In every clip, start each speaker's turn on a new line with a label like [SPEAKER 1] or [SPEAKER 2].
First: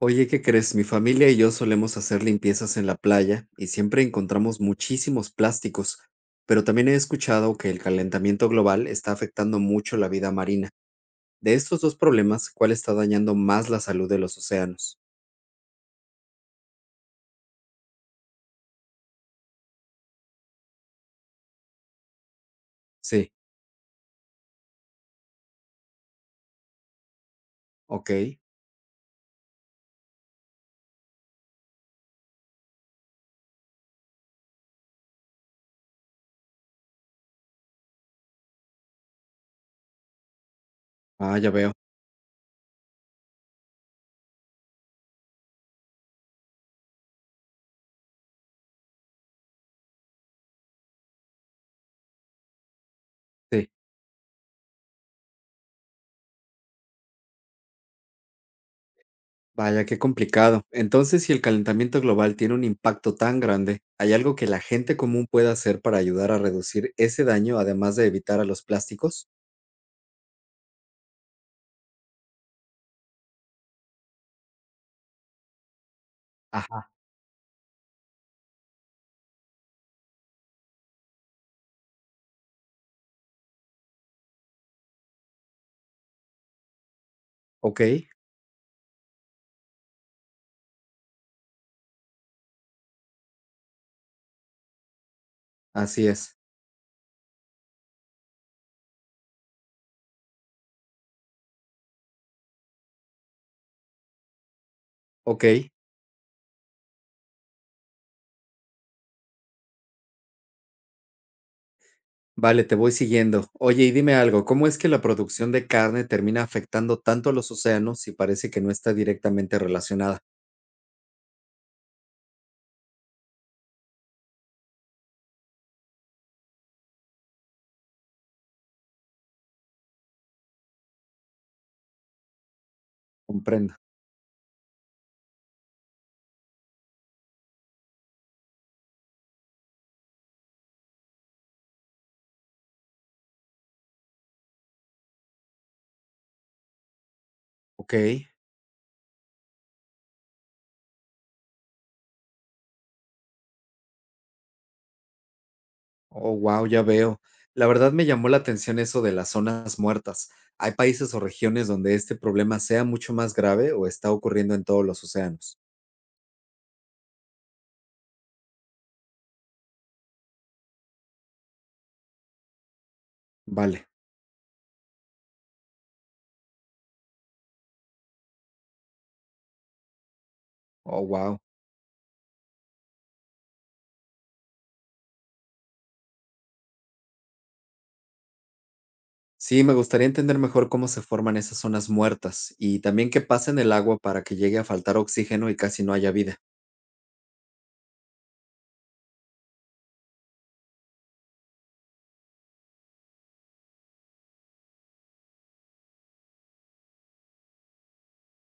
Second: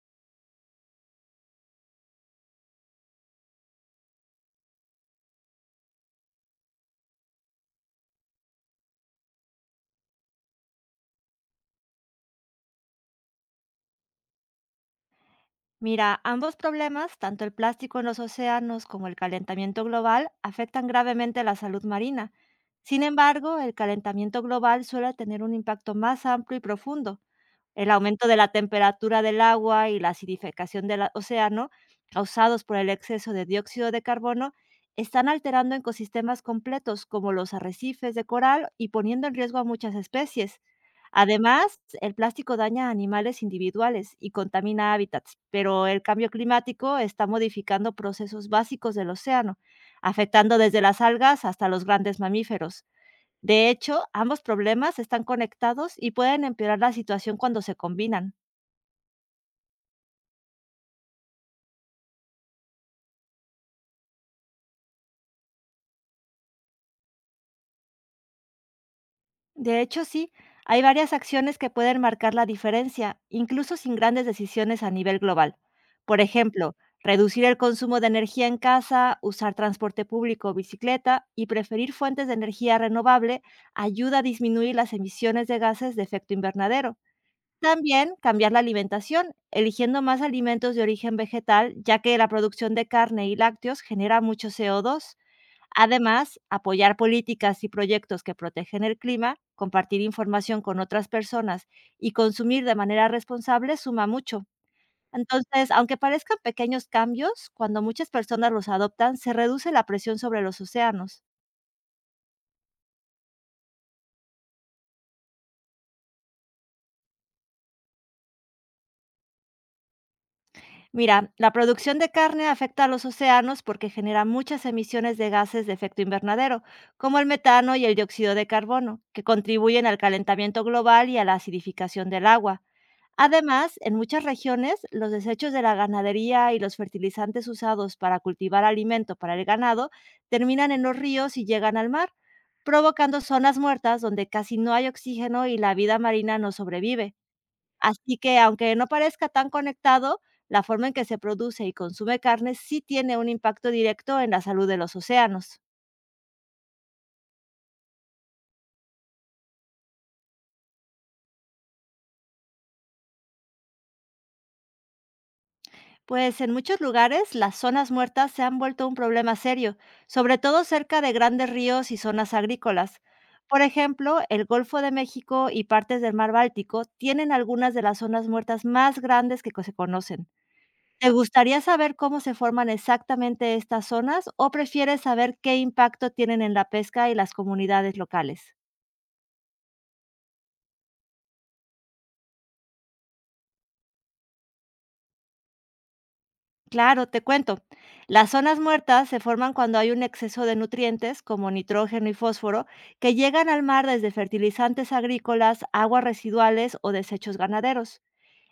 [SPEAKER 1] Oye, ¿qué crees? Mi familia y yo solemos hacer limpiezas en la playa y siempre encontramos muchísimos plásticos, pero también he escuchado que el calentamiento global está afectando mucho la vida marina. De estos dos problemas, ¿cuál está dañando más la salud de los océanos?
[SPEAKER 2] Mira, ambos problemas, tanto el plástico en los océanos como el calentamiento global, afectan gravemente la salud marina. Sin
[SPEAKER 1] Sí,
[SPEAKER 2] embargo, el calentamiento global suele tener un impacto más amplio y profundo. El
[SPEAKER 1] ok.
[SPEAKER 2] aumento de la temperatura del agua y la acidificación del océano, causados por el exceso de dióxido de carbono, están alterando ecosistemas completos como los arrecifes de coral y poniendo en riesgo a muchas especies.
[SPEAKER 1] Ah, ya veo.
[SPEAKER 2] Además, el plástico daña a animales individuales y contamina hábitats, pero el cambio climático está modificando procesos básicos del océano, afectando desde las algas hasta los grandes mamíferos. De
[SPEAKER 1] Sí.
[SPEAKER 2] hecho, ambos problemas están conectados y pueden empeorar la situación cuando se combinan.
[SPEAKER 1] Vaya, qué complicado. Entonces, si el calentamiento global tiene un impacto tan grande, ¿hay algo que la gente común pueda hacer para ayudar a reducir ese daño, además de evitar a los plásticos?
[SPEAKER 2] De hecho, sí, hay varias acciones que pueden marcar la diferencia, incluso sin grandes decisiones a nivel global. Por ejemplo,
[SPEAKER 1] Ajá,
[SPEAKER 2] reducir el consumo de energía en casa, usar transporte público o bicicleta y preferir fuentes de energía renovable ayuda a disminuir las emisiones de gases de efecto invernadero.
[SPEAKER 1] ok,
[SPEAKER 2] También cambiar la alimentación, eligiendo más alimentos de origen vegetal, ya que la producción de carne y lácteos genera mucho CO2.
[SPEAKER 1] así es.
[SPEAKER 2] Además, apoyar políticas y proyectos que protegen el clima, compartir información con otras personas y consumir de manera responsable suma mucho.
[SPEAKER 1] Ok,
[SPEAKER 2] Entonces, aunque parezcan pequeños cambios, cuando muchas personas los adoptan, se reduce la presión sobre los océanos.
[SPEAKER 1] vale, te voy siguiendo. Oye, y dime algo, ¿cómo es que la producción de carne termina afectando tanto a los océanos si parece que no está directamente relacionada?
[SPEAKER 2] Mira, la producción de carne afecta a los océanos porque genera muchas emisiones de gases de efecto invernadero, como el metano y el dióxido de carbono, que contribuyen al calentamiento global y a la acidificación del agua. Además,
[SPEAKER 1] Comprendo.
[SPEAKER 2] en muchas regiones, los desechos de la ganadería y los fertilizantes usados para cultivar alimento para el ganado terminan en los ríos y llegan al mar, provocando zonas muertas donde casi no hay oxígeno y la vida marina no sobrevive.
[SPEAKER 1] Ok,
[SPEAKER 2] Así que, aunque no parezca tan conectado, la forma en que se produce y consume carne sí tiene un impacto directo en la salud de los océanos.
[SPEAKER 1] oh, wow, ya veo. La verdad me llamó la atención eso de las zonas muertas. ¿Hay países o regiones donde este problema sea mucho más grave o está ocurriendo en todos los océanos?
[SPEAKER 2] Pues en muchos lugares las zonas muertas se han vuelto un problema serio, sobre todo cerca de grandes ríos y zonas agrícolas. Por
[SPEAKER 1] Vale,
[SPEAKER 2] ejemplo, el Golfo de México y partes del Mar Báltico tienen algunas de las zonas muertas más grandes que se conocen.
[SPEAKER 1] oh,
[SPEAKER 2] ¿Te
[SPEAKER 1] wow.
[SPEAKER 2] gustaría saber cómo se forman exactamente estas zonas o prefieres saber qué impacto tienen en la pesca y las comunidades locales?
[SPEAKER 1] Sí, me gustaría entender mejor cómo se forman esas zonas muertas y también qué pasa en el agua para que llegue a faltar oxígeno y casi no haya vida.
[SPEAKER 2] Claro, te cuento. Las zonas muertas se forman cuando hay un exceso de nutrientes como nitrógeno y fósforo que llegan al mar desde fertilizantes agrícolas, aguas residuales o desechos ganaderos.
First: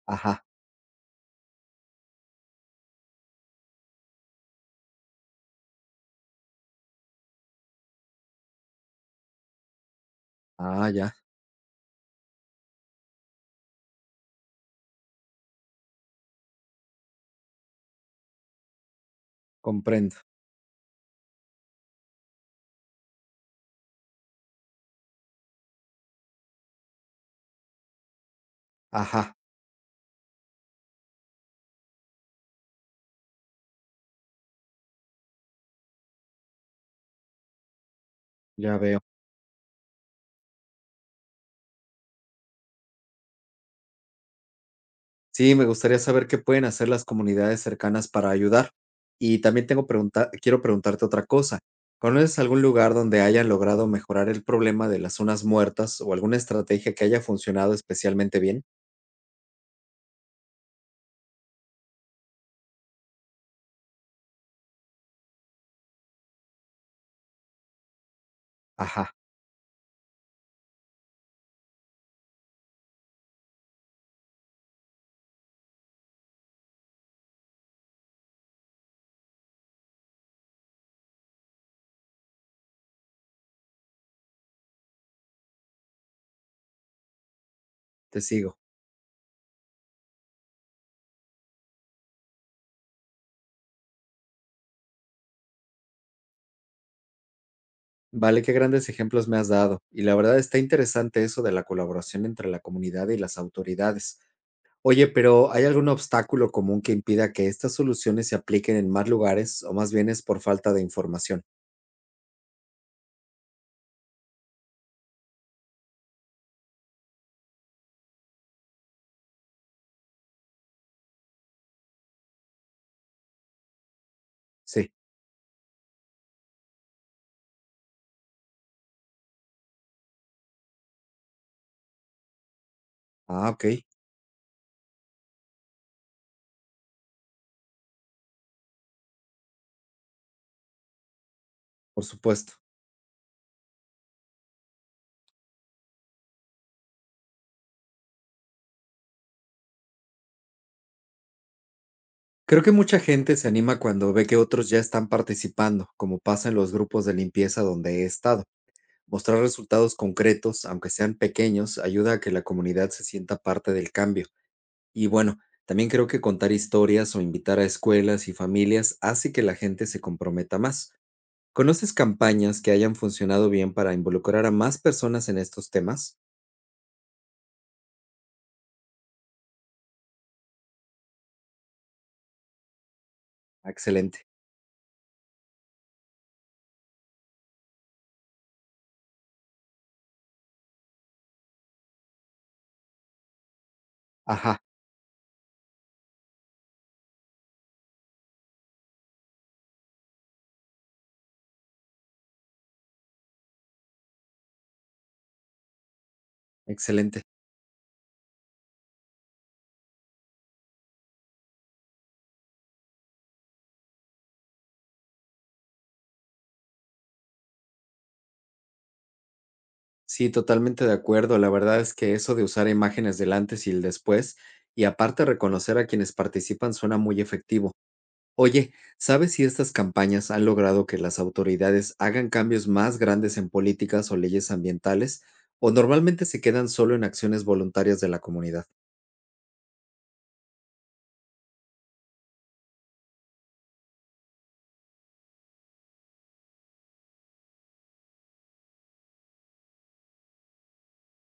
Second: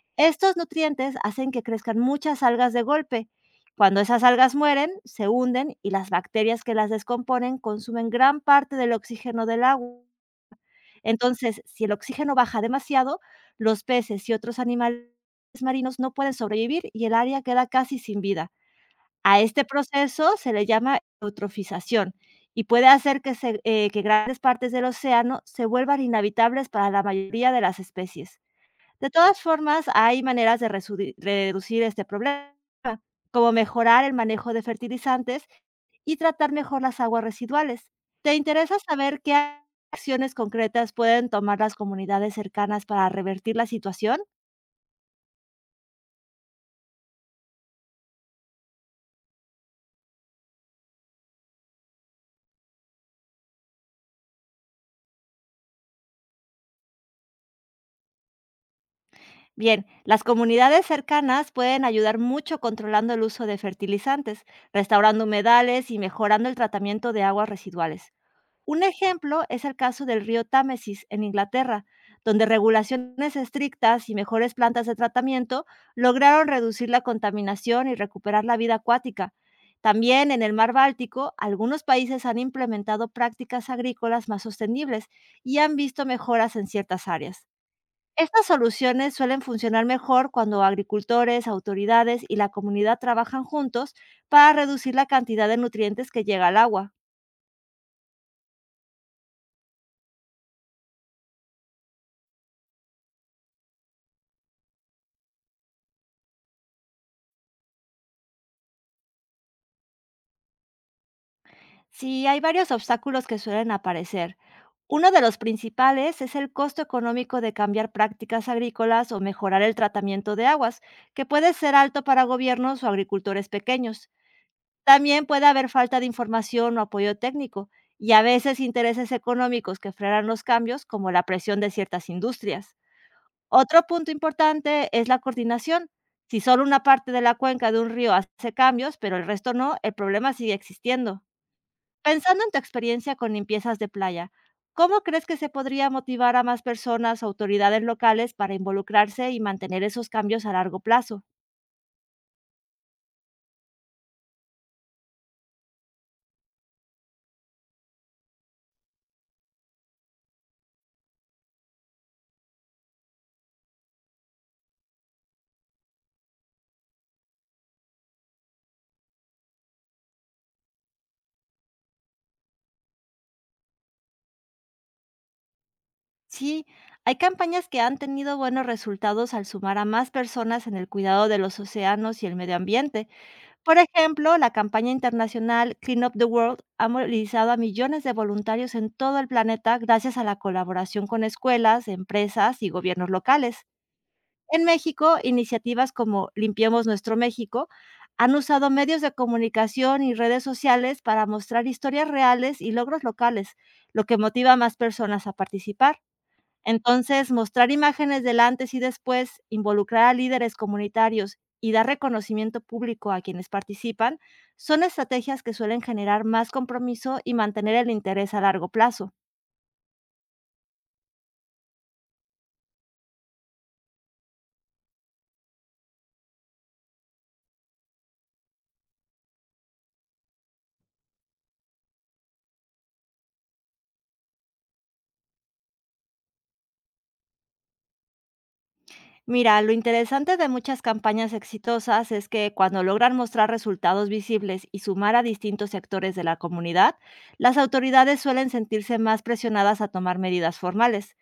[SPEAKER 1] Ajá,
[SPEAKER 2] Estos nutrientes hacen que crezcan muchas algas de golpe. Cuando esas algas mueren, se hunden y las bacterias que las descomponen consumen gran parte del oxígeno del agua.
[SPEAKER 1] ah, ya.
[SPEAKER 2] Entonces, si el oxígeno baja demasiado, los peces y otros animales marinos no pueden sobrevivir y el área queda casi sin vida. A este
[SPEAKER 1] Comprendo.
[SPEAKER 2] proceso se le llama eutrofización y puede hacer que, que grandes partes del océano se vuelvan inhabitables para la mayoría de las especies. De
[SPEAKER 1] Ajá,
[SPEAKER 2] todas formas, hay maneras de reducir este problema como mejorar el manejo de fertilizantes y tratar mejor las aguas residuales. ¿Te interesa
[SPEAKER 1] ya veo.
[SPEAKER 2] saber qué acciones concretas pueden tomar las comunidades cercanas para revertir la situación?
[SPEAKER 1] Sí, me gustaría saber qué pueden hacer las comunidades cercanas para ayudar. Y también tengo pregunta quiero preguntarte otra cosa. ¿Conoces algún lugar donde hayan logrado mejorar el problema de las zonas muertas o alguna estrategia que haya funcionado especialmente bien?
[SPEAKER 2] Bien, las comunidades cercanas pueden ayudar mucho controlando el uso de fertilizantes, restaurando humedales y mejorando el tratamiento de aguas residuales. Un
[SPEAKER 1] Ajá,
[SPEAKER 2] ejemplo es el caso del río Támesis en Inglaterra, donde regulaciones estrictas y mejores plantas de tratamiento lograron reducir la contaminación y recuperar la vida acuática. También en el mar Báltico, algunos países han implementado prácticas agrícolas más sostenibles y han visto mejoras en ciertas áreas.
[SPEAKER 1] te
[SPEAKER 2] Estas
[SPEAKER 1] sigo.
[SPEAKER 2] soluciones suelen funcionar mejor cuando agricultores, autoridades y la comunidad trabajan juntos para reducir la cantidad de nutrientes que llega al agua.
[SPEAKER 1] Vale, qué grandes ejemplos me has dado. Y la verdad está interesante eso de la colaboración entre la comunidad y las autoridades. Oye, pero ¿hay algún obstáculo común que impida que estas soluciones se apliquen en más lugares o más bien es por falta de información?
[SPEAKER 2] Sí, hay varios obstáculos que suelen aparecer. Uno de los principales es el costo económico de cambiar prácticas agrícolas o mejorar el tratamiento de aguas, que puede ser alto para gobiernos o agricultores pequeños.
[SPEAKER 1] Sí.
[SPEAKER 2] También puede haber falta de información o apoyo técnico, y a veces intereses económicos que frenan los cambios, como la presión de ciertas industrias.
[SPEAKER 1] Ah, ok,
[SPEAKER 2] Otro punto importante es la coordinación. Si solo una parte de la cuenca de un río hace cambios, pero el resto no, el problema sigue existiendo.
[SPEAKER 1] por
[SPEAKER 2] Pensando en
[SPEAKER 1] supuesto.
[SPEAKER 2] tu experiencia con limpiezas de playa, ¿cómo crees que se podría motivar a más personas o autoridades locales para involucrarse y mantener esos cambios a largo plazo?
[SPEAKER 1] Creo que mucha gente se anima cuando ve que otros ya están participando, como pasa en los grupos de limpieza donde he estado. Mostrar resultados concretos, aunque sean pequeños, ayuda a que la comunidad se sienta parte del cambio. Y bueno, también creo que contar historias o invitar a escuelas y familias hace que la gente se comprometa más. ¿Conoces campañas que hayan funcionado bien para involucrar a más personas en estos temas?
[SPEAKER 2] Sí, hay campañas que han tenido buenos resultados al sumar a más personas en el cuidado de los océanos y el medio ambiente.
[SPEAKER 1] Ah,
[SPEAKER 2] Por
[SPEAKER 1] excelente.
[SPEAKER 2] ejemplo, la campaña internacional Clean Up the World ha movilizado a millones de voluntarios en todo el planeta gracias a la colaboración con escuelas, empresas y gobiernos locales.
[SPEAKER 1] Ajá,
[SPEAKER 2] En México, iniciativas como Limpiemos Nuestro México han usado medios de comunicación y redes sociales para mostrar historias reales y logros locales, lo que motiva a más personas a participar.
[SPEAKER 1] excelente.
[SPEAKER 2] Entonces, mostrar imágenes del antes y después, involucrar a líderes comunitarios y dar reconocimiento público a quienes participan son estrategias que suelen generar más compromiso y mantener el interés a largo plazo.
[SPEAKER 1] Sí, totalmente de acuerdo. La verdad es que eso de usar imágenes del antes y el después, y aparte reconocer a quienes participan, suena muy efectivo. Oye, ¿sabes si estas campañas han logrado que las autoridades hagan cambios más grandes en políticas o leyes ambientales? ¿O normalmente se quedan solo en acciones voluntarias de la comunidad?
[SPEAKER 2] Mira, lo interesante de muchas campañas exitosas es que cuando logran mostrar resultados visibles y sumar a distintos sectores de la comunidad, las autoridades suelen sentirse más presionadas a tomar medidas formales.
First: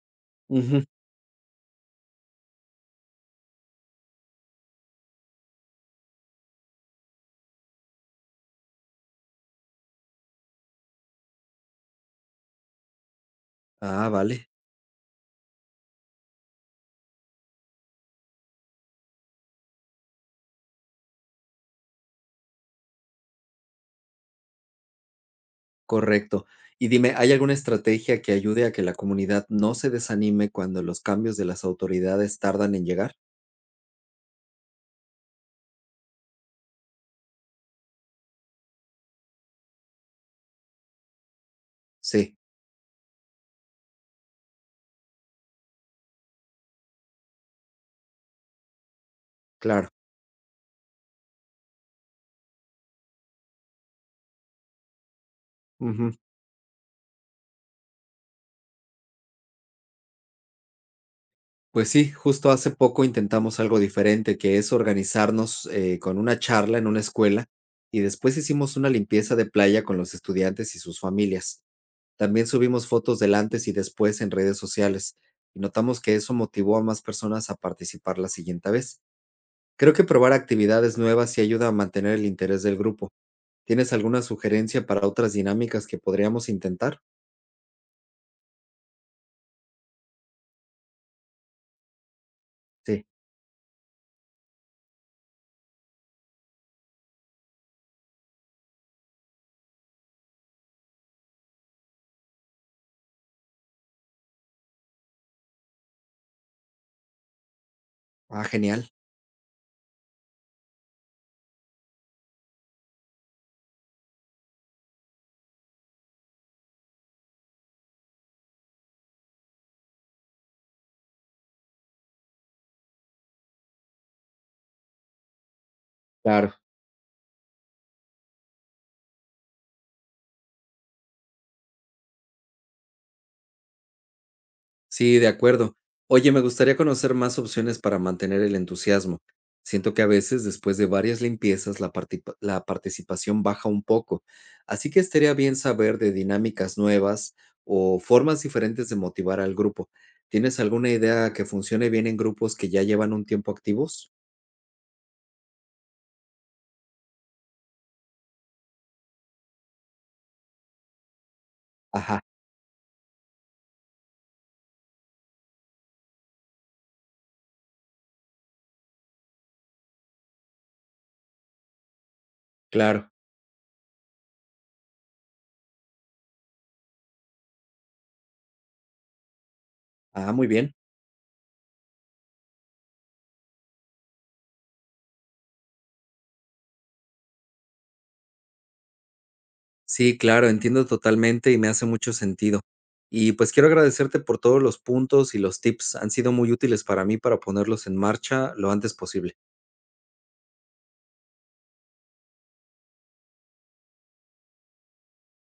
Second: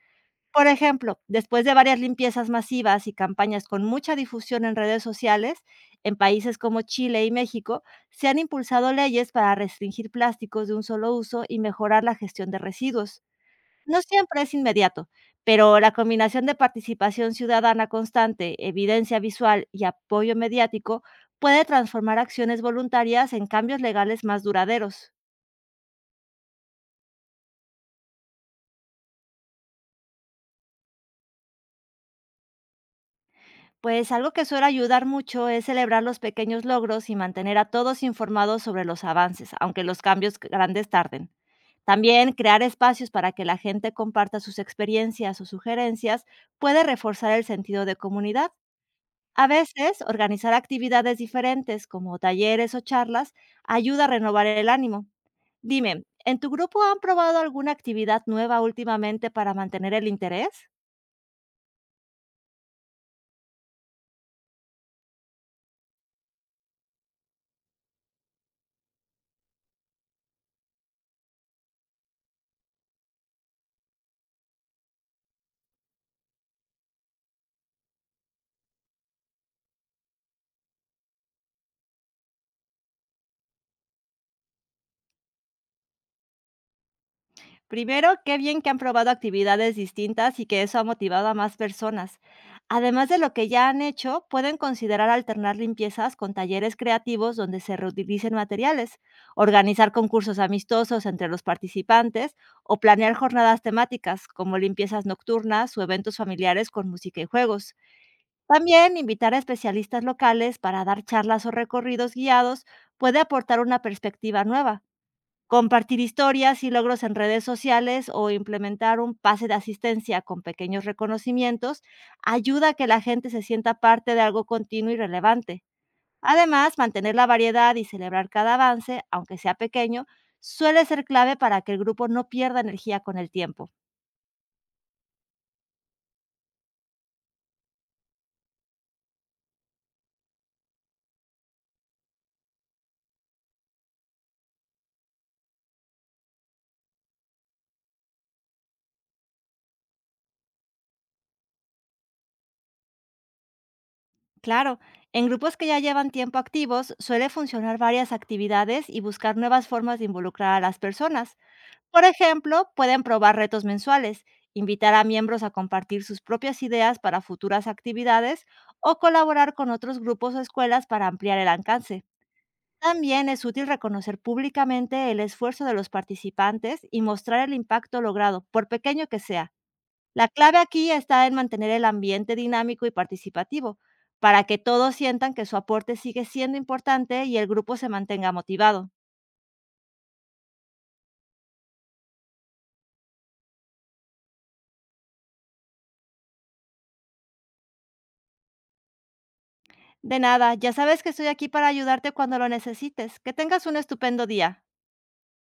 [SPEAKER 2] Por
[SPEAKER 1] Ujú.
[SPEAKER 2] ejemplo, después de varias limpiezas masivas y campañas con mucha difusión en redes sociales, en países como Chile y México se han impulsado leyes para restringir plásticos de un solo uso y mejorar la gestión de residuos. No
[SPEAKER 1] Ah,
[SPEAKER 2] siempre
[SPEAKER 1] vale.
[SPEAKER 2] es inmediato, pero la combinación de participación ciudadana constante, evidencia visual y apoyo mediático puede transformar acciones voluntarias en cambios legales más duraderos.
[SPEAKER 1] Correcto. Y dime, ¿hay alguna estrategia que ayude a que la comunidad no se desanime cuando los cambios de las autoridades tardan en llegar?
[SPEAKER 2] Pues algo que suele ayudar mucho es celebrar los pequeños logros y mantener a todos informados sobre los avances, aunque los cambios grandes tarden. También
[SPEAKER 1] Sí,
[SPEAKER 2] crear espacios para que la gente comparta sus experiencias o sugerencias puede reforzar el sentido de comunidad. A
[SPEAKER 1] claro.
[SPEAKER 2] veces, organizar actividades diferentes como talleres o charlas ayuda a renovar el ánimo. Dime,
[SPEAKER 1] Ujú.
[SPEAKER 2] ¿en tu grupo han probado alguna actividad nueva últimamente para mantener el interés?
[SPEAKER 1] Pues sí, justo hace poco intentamos algo diferente, que es organizarnos con una charla en una escuela y después hicimos una limpieza de playa con los estudiantes y sus familias. También subimos fotos del antes y después en redes sociales y notamos que eso motivó a más personas a participar la siguiente vez. Creo que probar actividades nuevas sí ayuda a mantener el interés del grupo. ¿Tienes alguna sugerencia para otras dinámicas que podríamos intentar?
[SPEAKER 2] Primero, qué bien que han probado actividades distintas y que eso ha motivado a más personas.
[SPEAKER 1] Sí.
[SPEAKER 2] Además de lo que ya han hecho, pueden considerar alternar limpiezas con talleres creativos donde se reutilicen materiales, organizar concursos amistosos entre los participantes o planear jornadas temáticas como limpiezas nocturnas o eventos familiares con música y juegos.
[SPEAKER 1] Ah, genial.
[SPEAKER 2] También invitar a especialistas locales para dar charlas o recorridos guiados puede aportar una perspectiva nueva. Compartir historias y logros en redes sociales o implementar un pase de asistencia con pequeños reconocimientos ayuda a que la gente se sienta parte de algo continuo y relevante.
[SPEAKER 1] Claro.
[SPEAKER 2] Además, mantener la variedad y celebrar cada avance, aunque sea pequeño, suele ser clave para que el grupo no pierda energía con el tiempo.
[SPEAKER 1] Sí, de acuerdo. Oye, me gustaría conocer más opciones para mantener el entusiasmo. Siento que a veces, después de varias limpiezas, la participación baja un poco. Así que estaría bien saber de dinámicas nuevas o formas diferentes de motivar al grupo. ¿Tienes alguna idea que funcione bien en grupos que ya llevan un tiempo activos?
[SPEAKER 2] Claro, en grupos que ya llevan tiempo activos suele funcionar varias actividades y buscar nuevas formas de involucrar a las personas. Por
[SPEAKER 1] Ajá,
[SPEAKER 2] ejemplo, pueden probar retos mensuales, invitar a miembros a compartir sus propias ideas para futuras actividades o colaborar con otros grupos o escuelas para ampliar el alcance.
[SPEAKER 1] claro.
[SPEAKER 2] También es útil reconocer públicamente el esfuerzo de los participantes y mostrar el impacto logrado, por pequeño que sea. La
[SPEAKER 1] Ah, muy
[SPEAKER 2] clave
[SPEAKER 1] bien.
[SPEAKER 2] aquí está en mantener el ambiente dinámico y participativo, para que todos sientan que su aporte sigue siendo importante y el grupo se mantenga motivado.
[SPEAKER 1] Sí, claro, entiendo totalmente y me hace mucho sentido. Y pues quiero agradecerte por todos los puntos y los tips. Han sido muy útiles para mí para ponerlos en marcha lo antes posible.
[SPEAKER 2] De nada, ya sabes que estoy aquí para ayudarte cuando lo necesites. Que tengas un estupendo día.